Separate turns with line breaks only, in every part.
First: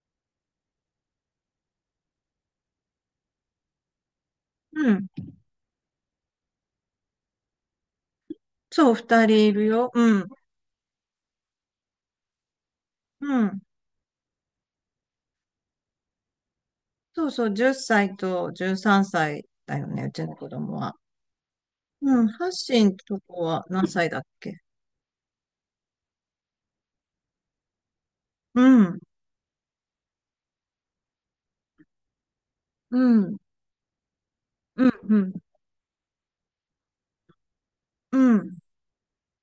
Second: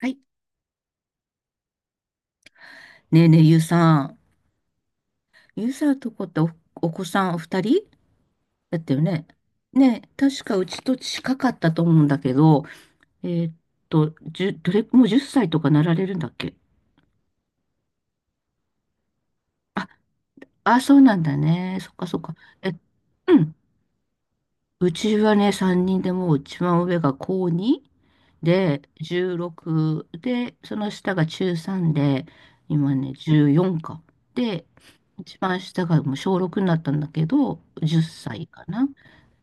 はい。ねえねえ、ゆうさん。
うん。
ゆうさんとこってお子さんお二人だっ
そ
た
う、
よ
二
ね。
人いるよ。
ねえ、
うん。
確かうちと近かったと思うんだけど、え
う
ーっ
ん。
どれ、もう10歳とかなられるんだっけ？
そうそう、10歳と13歳だよね、うちの子供
あ、
は。
そうなんだね。そっかそっ
うん。
か。
ハッ
え、
シンと
う
こ
ん。
は何歳だっけ？
うちはね、3人でもう一番上が高2
う
で、
ん。
16で、その下が中3で、今
う
ね、
ん。
14か。で、
うん。うん。
一番下がもう小6になったんだけど、10
う
歳
ん。
かな。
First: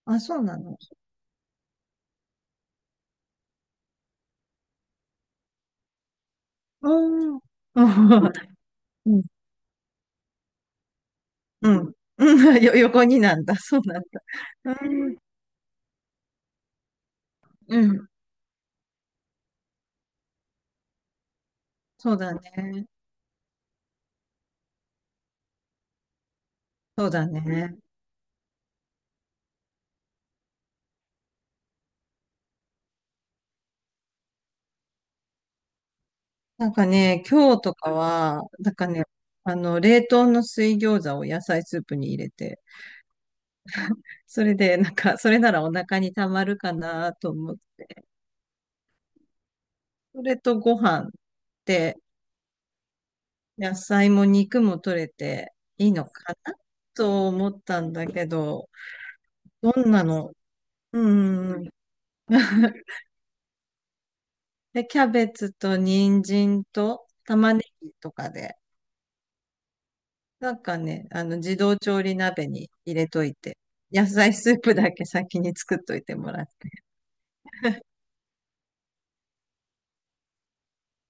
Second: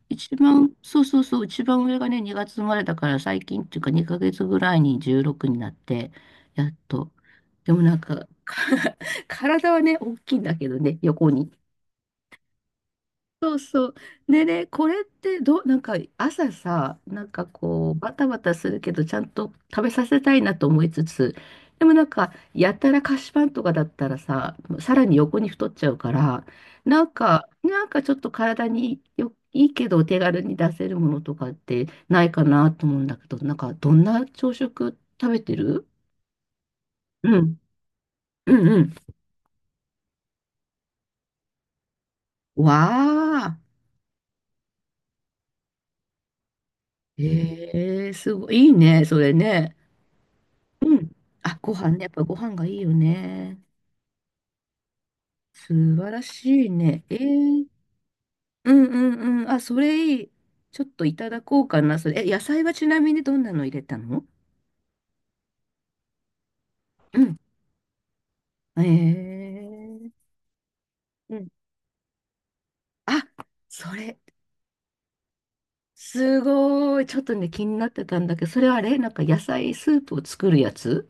あ、そうなの。
そうそうそう、一番上がね、2月生まれだから最近っていうか2ヶ月ぐらいに16になって、やっと。
うん。
でもなんか、
うん。う
体はね、大きいんだけどね、横に。
ん。うん。横になん
そ
だ。
う
そう
そう。
なんだ。
でね、
う
これっ
ん。
てどう、なんか朝さ、なんか
う
こう、
ん。
バタバタするけど、ちゃんと食べさせたいなと思いつつ、でもなん
そう
か、
だ
や
ね。
たら菓子パンとかだったらさ、さらに横に太っちゃうから、な
そう
ん
だ
か、
ね。
なんかちょっと体にいいけど、お手軽に出せるものとかってないかなと思うんだけど、なんか、どんな朝食食べてる？
なんかね、
う
今
ん、
日とかは、
うん、
なん
う
か
ん。
ね、冷凍の水餃子を野菜スープに入れて、
わあ、
それで、なんか、それならお腹にたまるかなと思っ
え
て。
えすごい、いいね、それね。
それとご
う
飯
ん。
っ
あ、ご飯
て、
ね。やっぱご飯がいいよね。
野菜も肉も取れていい
素
の
晴ら
かな
しいね。
と思ったんだけど、
うんうんうん。あ、
ど
そ
んな
れいい。
の？
ちょっといただ
う
こ
ー
う
ん。
かな。それ。え、野菜は ちなみにどんなの入れたの？
で、キャベツと人参と
うん。
玉ねぎとかで、
えー、
なんかね、
うん。
自動調理鍋に入れ
あ、
といて、
そ
野
れ、
菜スープだけ先に作っといても
す
らって。
ごい。ちょっとね、気になってたんだけど、それはあれなんか野菜スープを作るやつ？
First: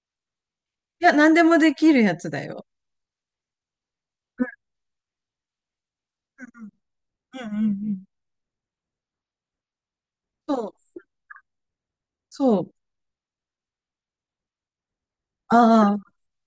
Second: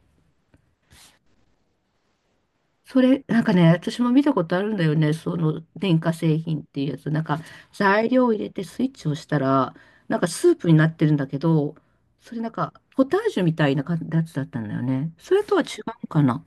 いや、何でもできるやつだよ。
それ、なんかね、私も見たこ
う
とあるんだよね。その電化製品っ
ん
ていうやつ。なん
う
か
んうんうんうんうん。
材料を入れてスイッチを押したら、なんかス
そ
ープにな
う、
ってるんだけど、それなん
そう。
かポタージュみたいな感じのやつだったんだよね。それとは違う
あ
の
あ、
かな？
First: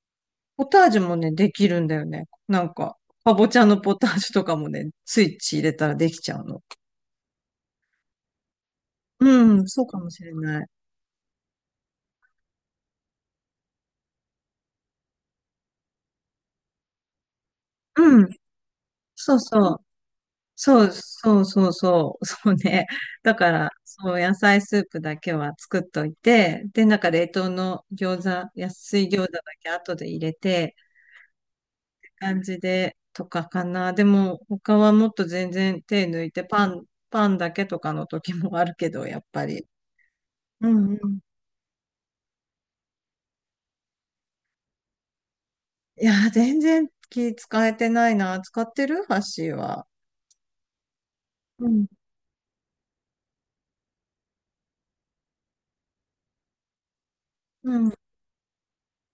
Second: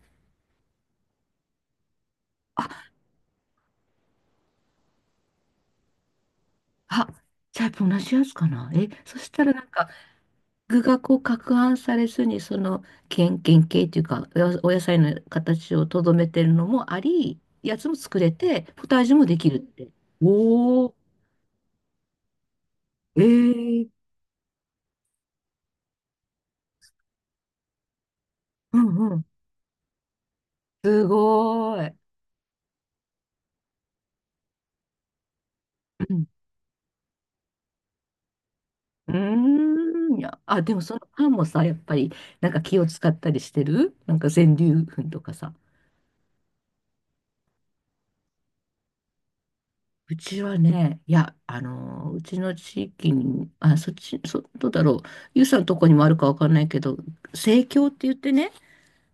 ポタージュもね、できるんだよね。な
あ、
んか、かぼちゃのポタージュとかもね、スイッチ入れたらできちゃうの。
あ、じゃあやっぱ同じやつかな？そしたら
う
なん
ん、そう
か
かもしれない。
具がこう攪拌されずに、その原型っていうか、お野菜の形をとどめてるのもあり、やつも作
うん、
れて、ポタージュも
そ
で
う
きるっ
そう。
て。
そ
お
う
ー、
そうそうそう。そうね。
え
だから、
ー。
そう、野菜スープだけは作っといて、で、なんか冷凍の餃子、
う
安い
んう
餃
ん
子だけ後で入れて、
すごーい。
感じで、とかかな。でも、他はもっと全然手
う
抜
ん
いて、パン、だけとかの時もあるけど、やっぱ
う
り。
ーん。いや、あ、
う
でも
ん
そ
う
の
ん。
パンもさ、やっぱり、なんか気を使ったりしてる？なんか全粒粉とかさ。
いやー、全然気使えてないな。使ってるハッシーは。
うちはね、いや、
うん。
うちの地域に、あ、そっち、どうだろう。ゆうさんのとこにもあるかわかんないけど、生
う
協っ
ん。
て言ってね、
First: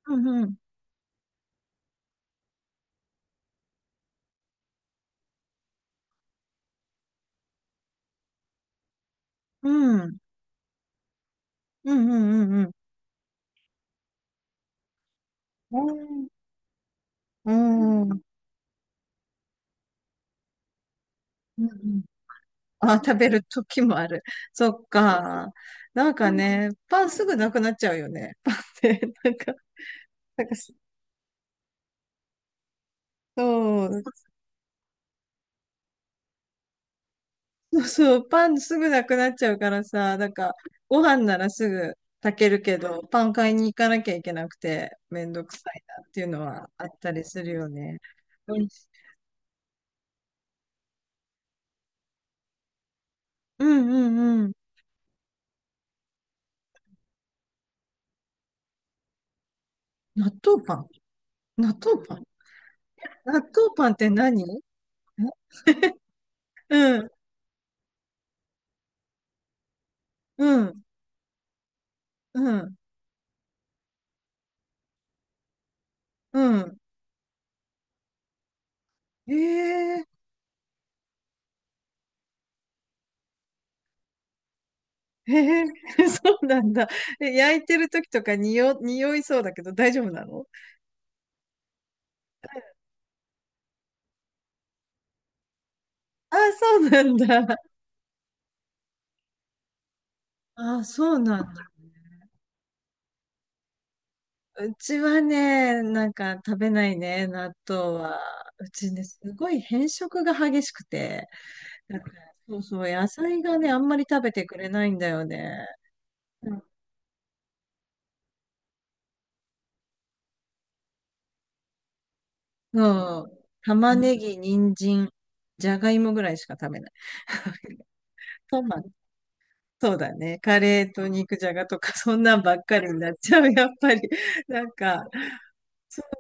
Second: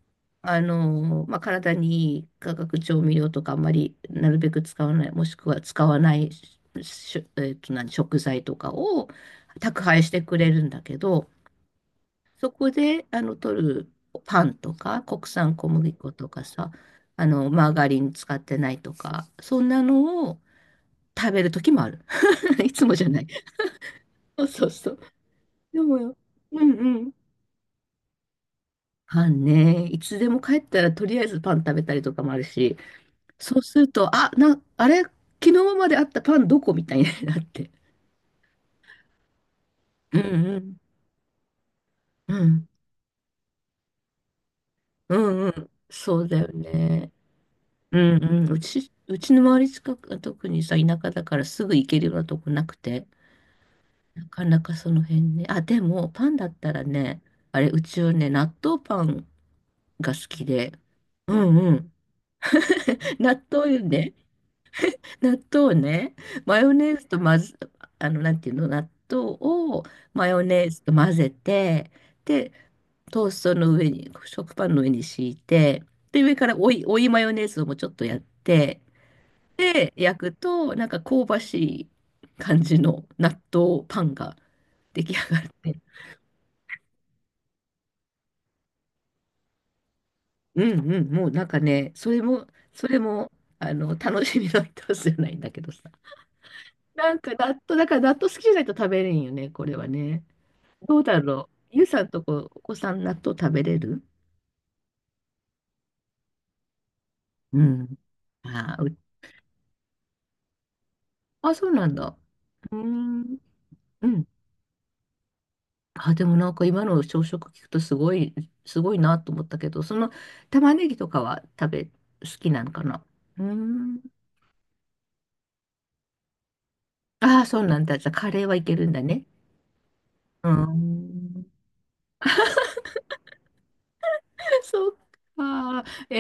うん。
まあ、体にいい化学調味料とかあんまりなるべく使わない、もしくは使わないし、何、食材とかを
う
宅
ん。
配
う
し
ん。
てくれるんだけど、
うん。う
そ
んう
こ
ん。
で、取るパンとか、国産小
う
麦粉と
ん。
かさ、
う
マーガリ
ん
ン
う
使ってないとか、そんなのを食べる時もあ
ん。
る。いつも
あ、
じゃ
食
ない。
べる時もある。
そうそ
そ
う
っ
そう。
か。
でも
なん
よ、
か
う
ね、
んう
パン
ん。
すぐなくなっちゃうよね。パンって、
パ
なん
ン
か、
ね、いつでも
なんか、
帰ったらとりあえずパン食べたりとかもあるし、そうす
そ
る
う、
と、あ、あれ、昨日まであったパンどこみたいになって。
そう、パンすぐなくなっちゃうから
う
さ、
ん
なんか、
うん。
ご飯ならすぐ
う
炊ける
ん。
けど、パン買いに行かなきゃいけなくて、
う
めん
ん
ど
う
く
ん。
さいなっ
そ
ていう
うだ
の
よ
はあっ
ね。
たりするよ
う
ね。
んうん、
う
う
ん
ち、うちの周り近く、特にさ、田舎だからすぐ行けるようなとこなくて、
うんうん
なか
うん。
なかその辺ね。あ、でも、パンだったらね、あれ、うちはね、納豆パンが好
納
き
豆
で、
パン？
うんう
納
ん。
豆パン？ 納
納
豆
豆よ
パンって
ね。
何？うん、
納豆をね。マヨ
う
ネーズ
ん、
とまず、なんていうの、納豆をマヨネーズと混ぜて、
う
で、
ん、
トーストの上に、食パンの上に敷いて、で、上
う
から追
ん。
い、追いマヨネーズをもうちょっとやって、
へ
で、
え。
焼くと、なんか香ばしい感じの納豆パンが出来
へ
上がっ
え。
て。
そうなんだ。え、焼いてる時とかに、匂いそうだけど大丈夫なの？
うんうん、もうなんかね、それも、楽しみの一つじゃないんだけどさ。
あ、そうな
な
ん
んか納
だ。
豆、だから納豆好きじゃないと食べれんよね、これはね。
あ、
どう
そう
だ
な
ろ
ん
う。
だ。
ゆうさんとこ、お子さん納豆食べれる？
うちはね、なんか食べないね、納
うん。
豆は。う
あー、
ちね、すごい変色が激しくて、
そうなん
なんか、
だ。
そう
うー
そう、野
ん。
菜がね、あんまり
う
食
ん。
べてくれないんだよね。
あ、でもな
う
ん
ん。
か今の朝食聞くとすごいなと思ったけど、その玉ねぎとかは好きなのかな？
うん。
うー
玉
ん。
ねぎ、人参、じゃがいもぐらいしか食べない。
ああ、そうなん だ。じゃあカレーは
ト
いけ
マ
る
ト、
んだね。
そうだね。
うー
カレーと肉
ん。
じゃがとか、そんなんばっかりになっちゃう、やっぱり。な ん
そっ
か、
か。え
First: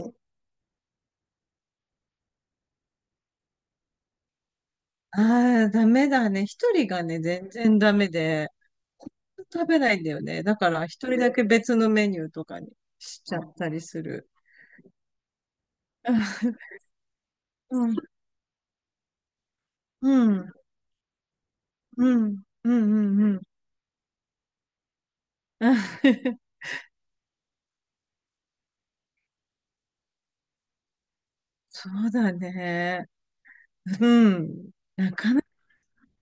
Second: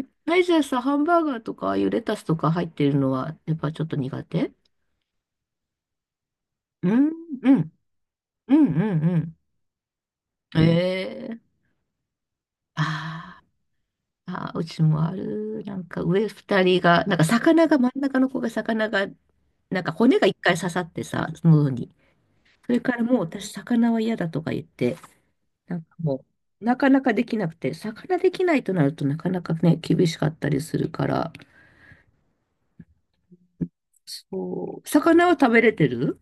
ー、
う。
はいじゃあさ、ハンバーガーとか、ああいうレタスとか入ってるのは、やっぱちょっと苦手？
ああ、ダメだね。一人
う
が
ん、
ね、全
うん、
然ダメで、
うん、うん、
食べないんだよね。だ
うん。
から一人
え
だ
ー、
け別のメニューとかにしちゃ
ああ。
ったりする。
あ、うちもある。なんか上二人が、なんか魚が、
う
真
ん、
ん中の子が魚が、なんか
う
骨が一
ん、
回刺さってさ、喉に。
うん、う
そ
ん、う
れからもう
ん。うん。
私魚は嫌だとか言って、なんかも う、なかなかできなくて、魚できないとなるとなかなかね、厳しかったりするから、
そうだね。うん。
そう、
な
魚は
かなか、
食べれてる？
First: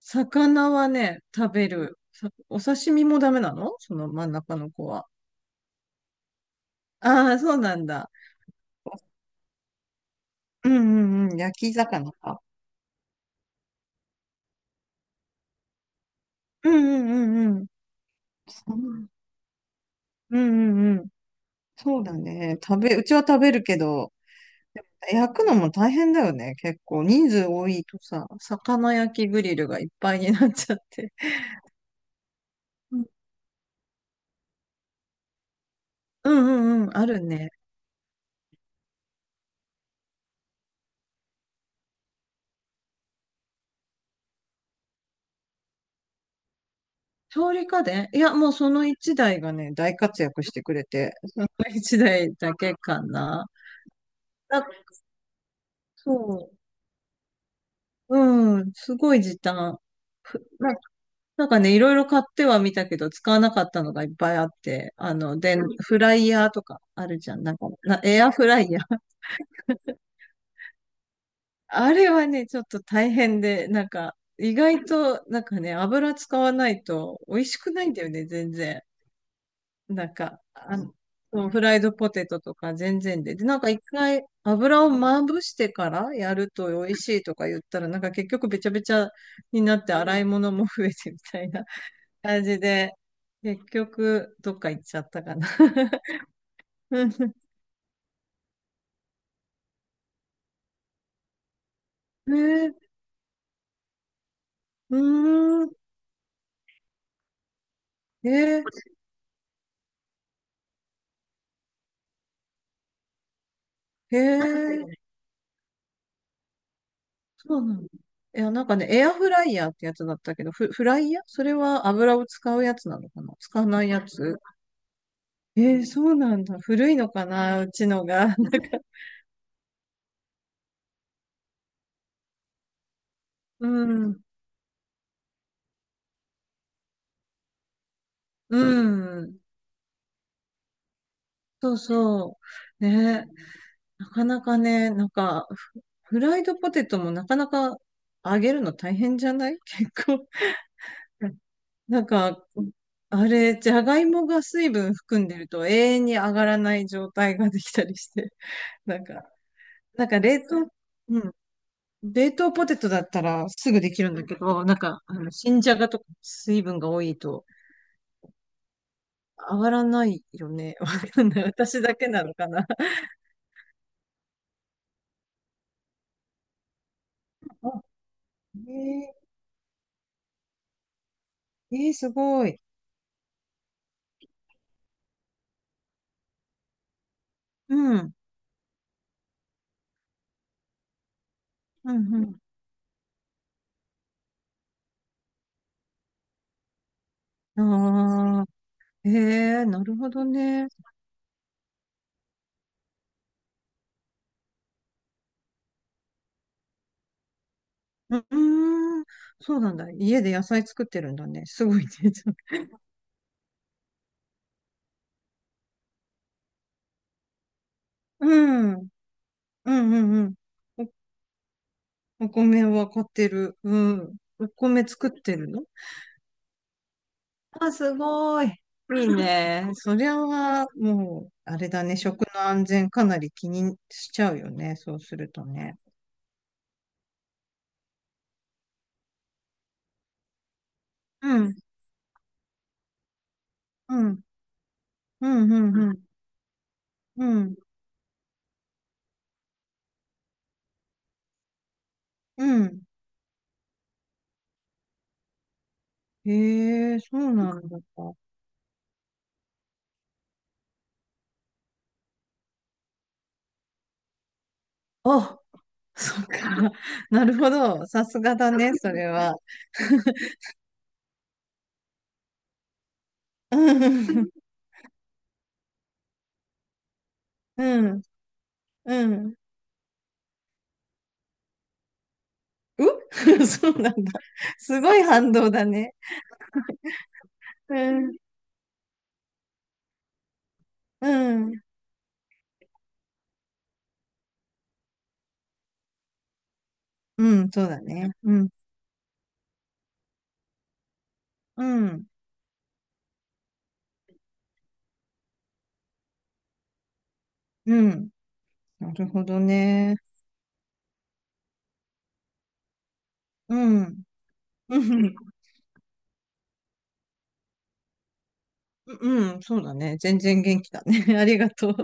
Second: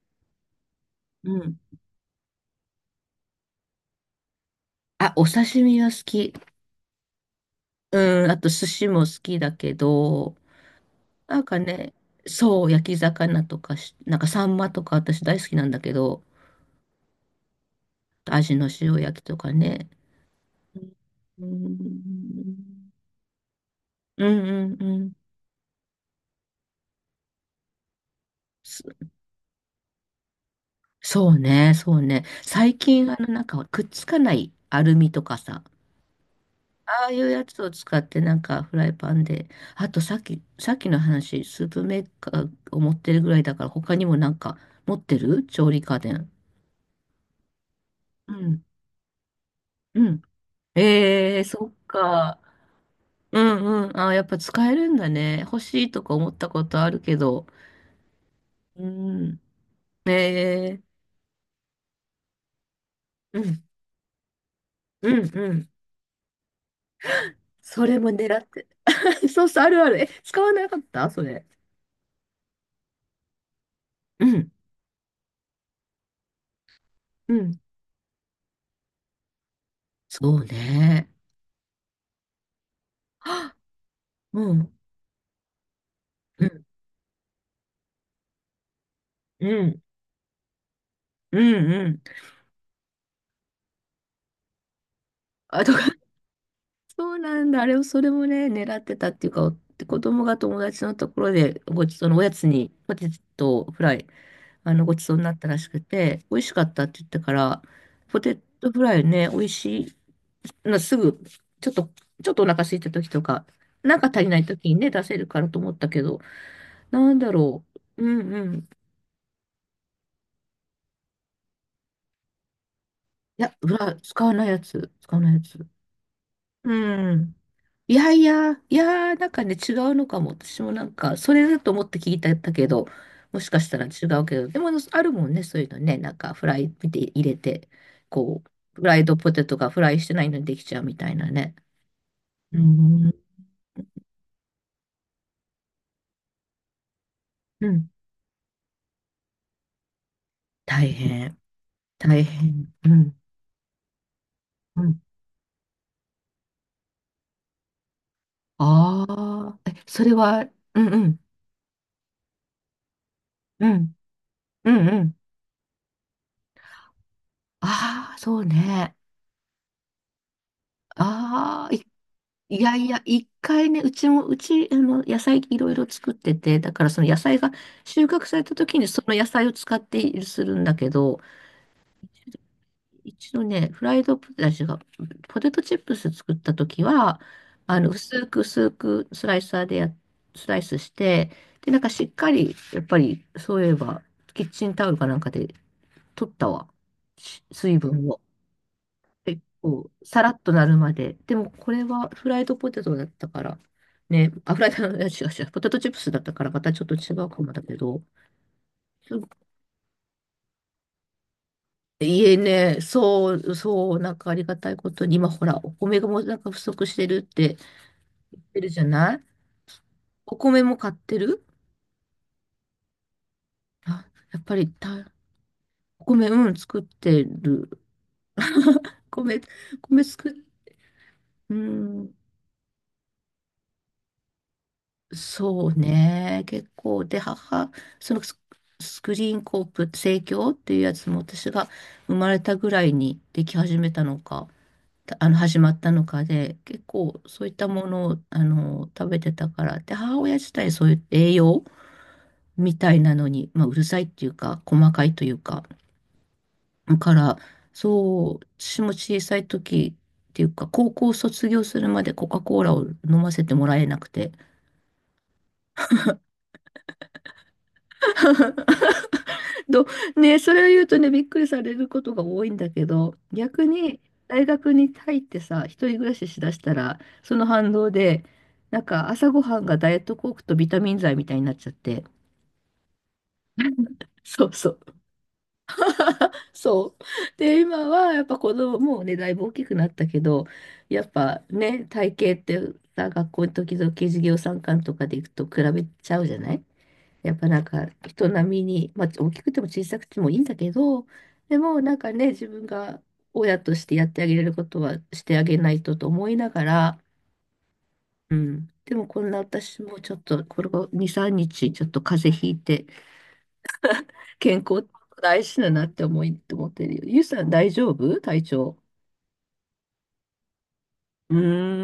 魚はね、
う
食
ん。
べる。お刺身もダメなの、その真ん中の子は。
あ、お刺身は好き。
ああ、そうなんだ。
うん、あと寿司も好きだけど、
うんうんうん。
なん
焼
か
き
ね、
魚か。
そう、焼き魚とかなんかサンマとか私大好きなんだけど、
うんうんうんうん。
味の塩
うん
焼きとかね。
うんうん。
う
そうだね。
ん。
うちは食べるけど、
うんうんうん。
焼くのも大変だよね。結構人数多いとさ、
そ
魚焼きグリルがいっぱいになっちゃって。
そうね、そうね。最
うん
近、なんか、くっつかないアルミとかさ、
うんうん。
あ
あ
あい
る
うや
ね。
つを使って、なんか、フライパンで、あと、さっきの話、スープメーカーを持ってるぐらいだから、他にもなんか、持ってる調理家電。
調理家電、い
う
や、もう
ん、
その一台がね、大
うん。
活躍してくれて、
ええ
そ
ー、
の
そっ
一台
か。
だけか
う
な。
んうん。あ、やっぱ
だ、
使えるんだね。欲しいとか思った
そ
ことあるけど。
う、うん、すごい時
う
短。
ん。
ふな、
ええ
なんかね、いろいろ買ってはみたけど、使
う
わなか
ん、
ったのがいっぱいあって、
うん、う
で、
ん。
フライヤーとかあるじゃん。なんか、
それも
エア
狙
フ
っ
ラ
て。
イヤー。
そうそう、あるある。え、使わなかったそれ？
あれはね、ちょっと大変で、なんか、
うん、
意外と、なんかね、油使わないと
う
美味し
ん。
くないんだよね、全然。なん
そ
か、
うね。
そうフライドポテトとか全然で。で、
は
なんか一回
うん、
油をまぶしてからや
う
る
ん、
と美味しいとか言ったら、なんか結局べちゃべちゃ
う
にな
ん、
って洗い物も増えてみ
う
たいな
ん、う ん。
感じで、結局どっか行っちゃったかな。
あとか、
う
そ
ん。
うなんだ。あれを、それもね、狙ってたっていうか、子供が友達のところで、ごちそうのおや
え
つに、
ー、
ポテトフライ、ご
うー
ちそうになったらし
ん、
くて、美味しかったって言ったから、ポ
え
テ
ー、
トフライね、美味しい、すぐ、ちょっと、ちょっとお腹空いた時とか、なんか
え
足りない時にね、
ー、
出せるからと思ったけど、なんだ
そう
ろ
なの。い
う。うんう
や、なん
ん。
かね、エアフライヤーってやつだったけど、フライヤー、それは油を使うやつなのかな、
いや、
使わ
う
ない
わ、
や
使わ
つ？
ないやつ、使わないやつ。
えー、そうなんだ。古いの
う
か
ん。
な、うち
い
の
やい
が。なん
や、い
か、
やー、なんかね、違うのかも。私もなんか、それだと思って聞いてたけど、もしか
う
したら
ん。
違うけど、でも、あるもんね、そういうのね、なんか、フライ見て入れて、こう、
う
フライドポ
ん。
テトがフライしてないのにできちゃうみたいなね。
そうそ
う
う。
ん、
ね。なかなかね、なんか、フライドポテトもなかな
う
か
ん、
揚げるの大変じゃない？ 結構。
大変、
なん
大
か、
変。うん、
あれ、じゃがいもが水
う
分
ん
含んでると永遠に上がらない状態ができたりして。なん
あ
か、
あ、え、それ
冷
は、
凍、
うんう
う
ん、
ん。冷凍ポテトだったら
う
すぐで
ん、
きるんだけど、
う
なん
んう
か、
ん。
新じゃがとか水分が多いと
ああ、そうね。
上がらないよね。わかんない。
ああ、
私だけなのか
い
な。
やいや、一回ね、うちも、野菜いろいろ作ってて、だからその野菜が
あ、
収穫された時にそ
え
の野菜を使ってするんだけど、
ー、えー、すごい。
一度ね、フライドポテチが、ポテトチップス作った時は、
うん、
薄く薄くスライサーでスライスして、で、なんか
う
しっか
ん、
り、やっぱり、そういえば、キッチンタオルかなんかで取ったわ。
う
水分を。
ん。ああ、え
結
ー、な
構、
るほ
さ
ど
らっとな
ね。
るまで。でも、これはフライドポテトだったから、ね、あ、フライド、違う違う、ポテトチップスだったからまたちょっと違うかもだけど、
う。うーん、
すご
そうなんだ。家で野菜作ってるんだね。すごいね。
いね、そう、そう、なんかありがたいことに、今ほら、お米がもうなんか不足してるって
う
言ってる
ん、う
じゃ
ん、
ない？
うん、うん。
お米も買ってる？
お米は買ってる。う
あ、
ん。
やっ
お
ぱり
米作ってるの？
お米、うん、作ってる。
あ、すごい。いい
米、
ね。そ
米
りゃ
作る。
は、もう、
う
あれだね。
ん、
食の安全かなり気にしちゃうよね、そうすると
そう
ね。
ね。結構、で、そのスクリーンコープ、生協っていうやつも
う
私
ん、
が生まれたぐらいにでき始め
う
たの
ん、
か、た
う
あの、
ん、
始
う
ま
ん、
った
うん、
のかで、結構
う
そういっ
ん。
たものを、食べてたから、で、母親自体そういう栄養
う
み
ん。
たいなのに、まあ、うるさいっていうか、細かいというか、
へ
だ
え、
か
そう
ら、
なんだ。
そう、私も小さい時っていうか、高校卒業するまでコカ・コーラを飲ませてもらえなくて、
あ、そっか。なるほど。さすがだね、それは。
ど、ね、それを言うとね、びっくりされることが多いんだけど、
う
逆に
ん、
大学に入ってさ、一人暮らししだしたら、その反
う
動
ん、
で、なん
う
か
ん。
朝
う。
ごはんがダイエットコークとビタミン剤みたいになっちゃって、
そうなんだ。
そうそ
すご
う。
い反動だね。
そう。で、
う
今は
ん、
やっぱ子供もうね、だいぶ大きくなったけど、や
う
っぱ
ん、
ね、体型ってさ、学校の時々授業参観とかで行くと比べちゃうじゃない？や
う
っぱ
ん、
な
そ
ん
うだ
か
ね。
人
うん、
並みに、まあ、大きくても小さくてもいいんだけど、で
う
もなん
ん、
かね、自分が親としてやってあげれることはしてあげないとと思いながら、
うん。
うん。
な
でも
る
こ
ほ
んな
ど
私
ね。
もちょっと、これが2、3日ちょっと風邪ひいて、
うん。
健
う
康
ん、
大事だなって思ってるよ。ゆうさん大丈夫？体調。
うん、うん、そうだね。全然元気だね。あ
うー
りがとう。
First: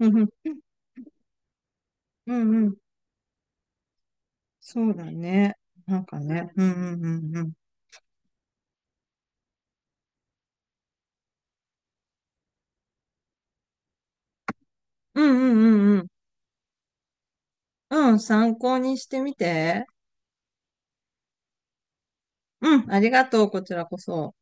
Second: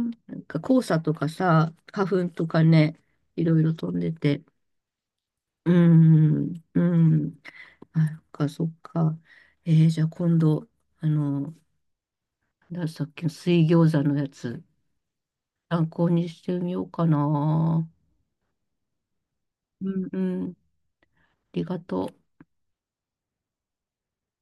うん、うん、
なんか黄砂とかさ、花粉
う
とか
ん、
ね、いろいろ飛んでて。
そうだね。
うー
なんかね。
ん。
うん、
う
うん、うん、
ん。
うん。
あ、そっか、そっか。じゃあ今度、あの、なんださっきの水餃子のやつ、
うん、うん、
参
うん、うん。
考にしてみようかな。
うん、参考にしてみて。
うんうん。ありがとう。
うん、ありがとう。こちらこそ。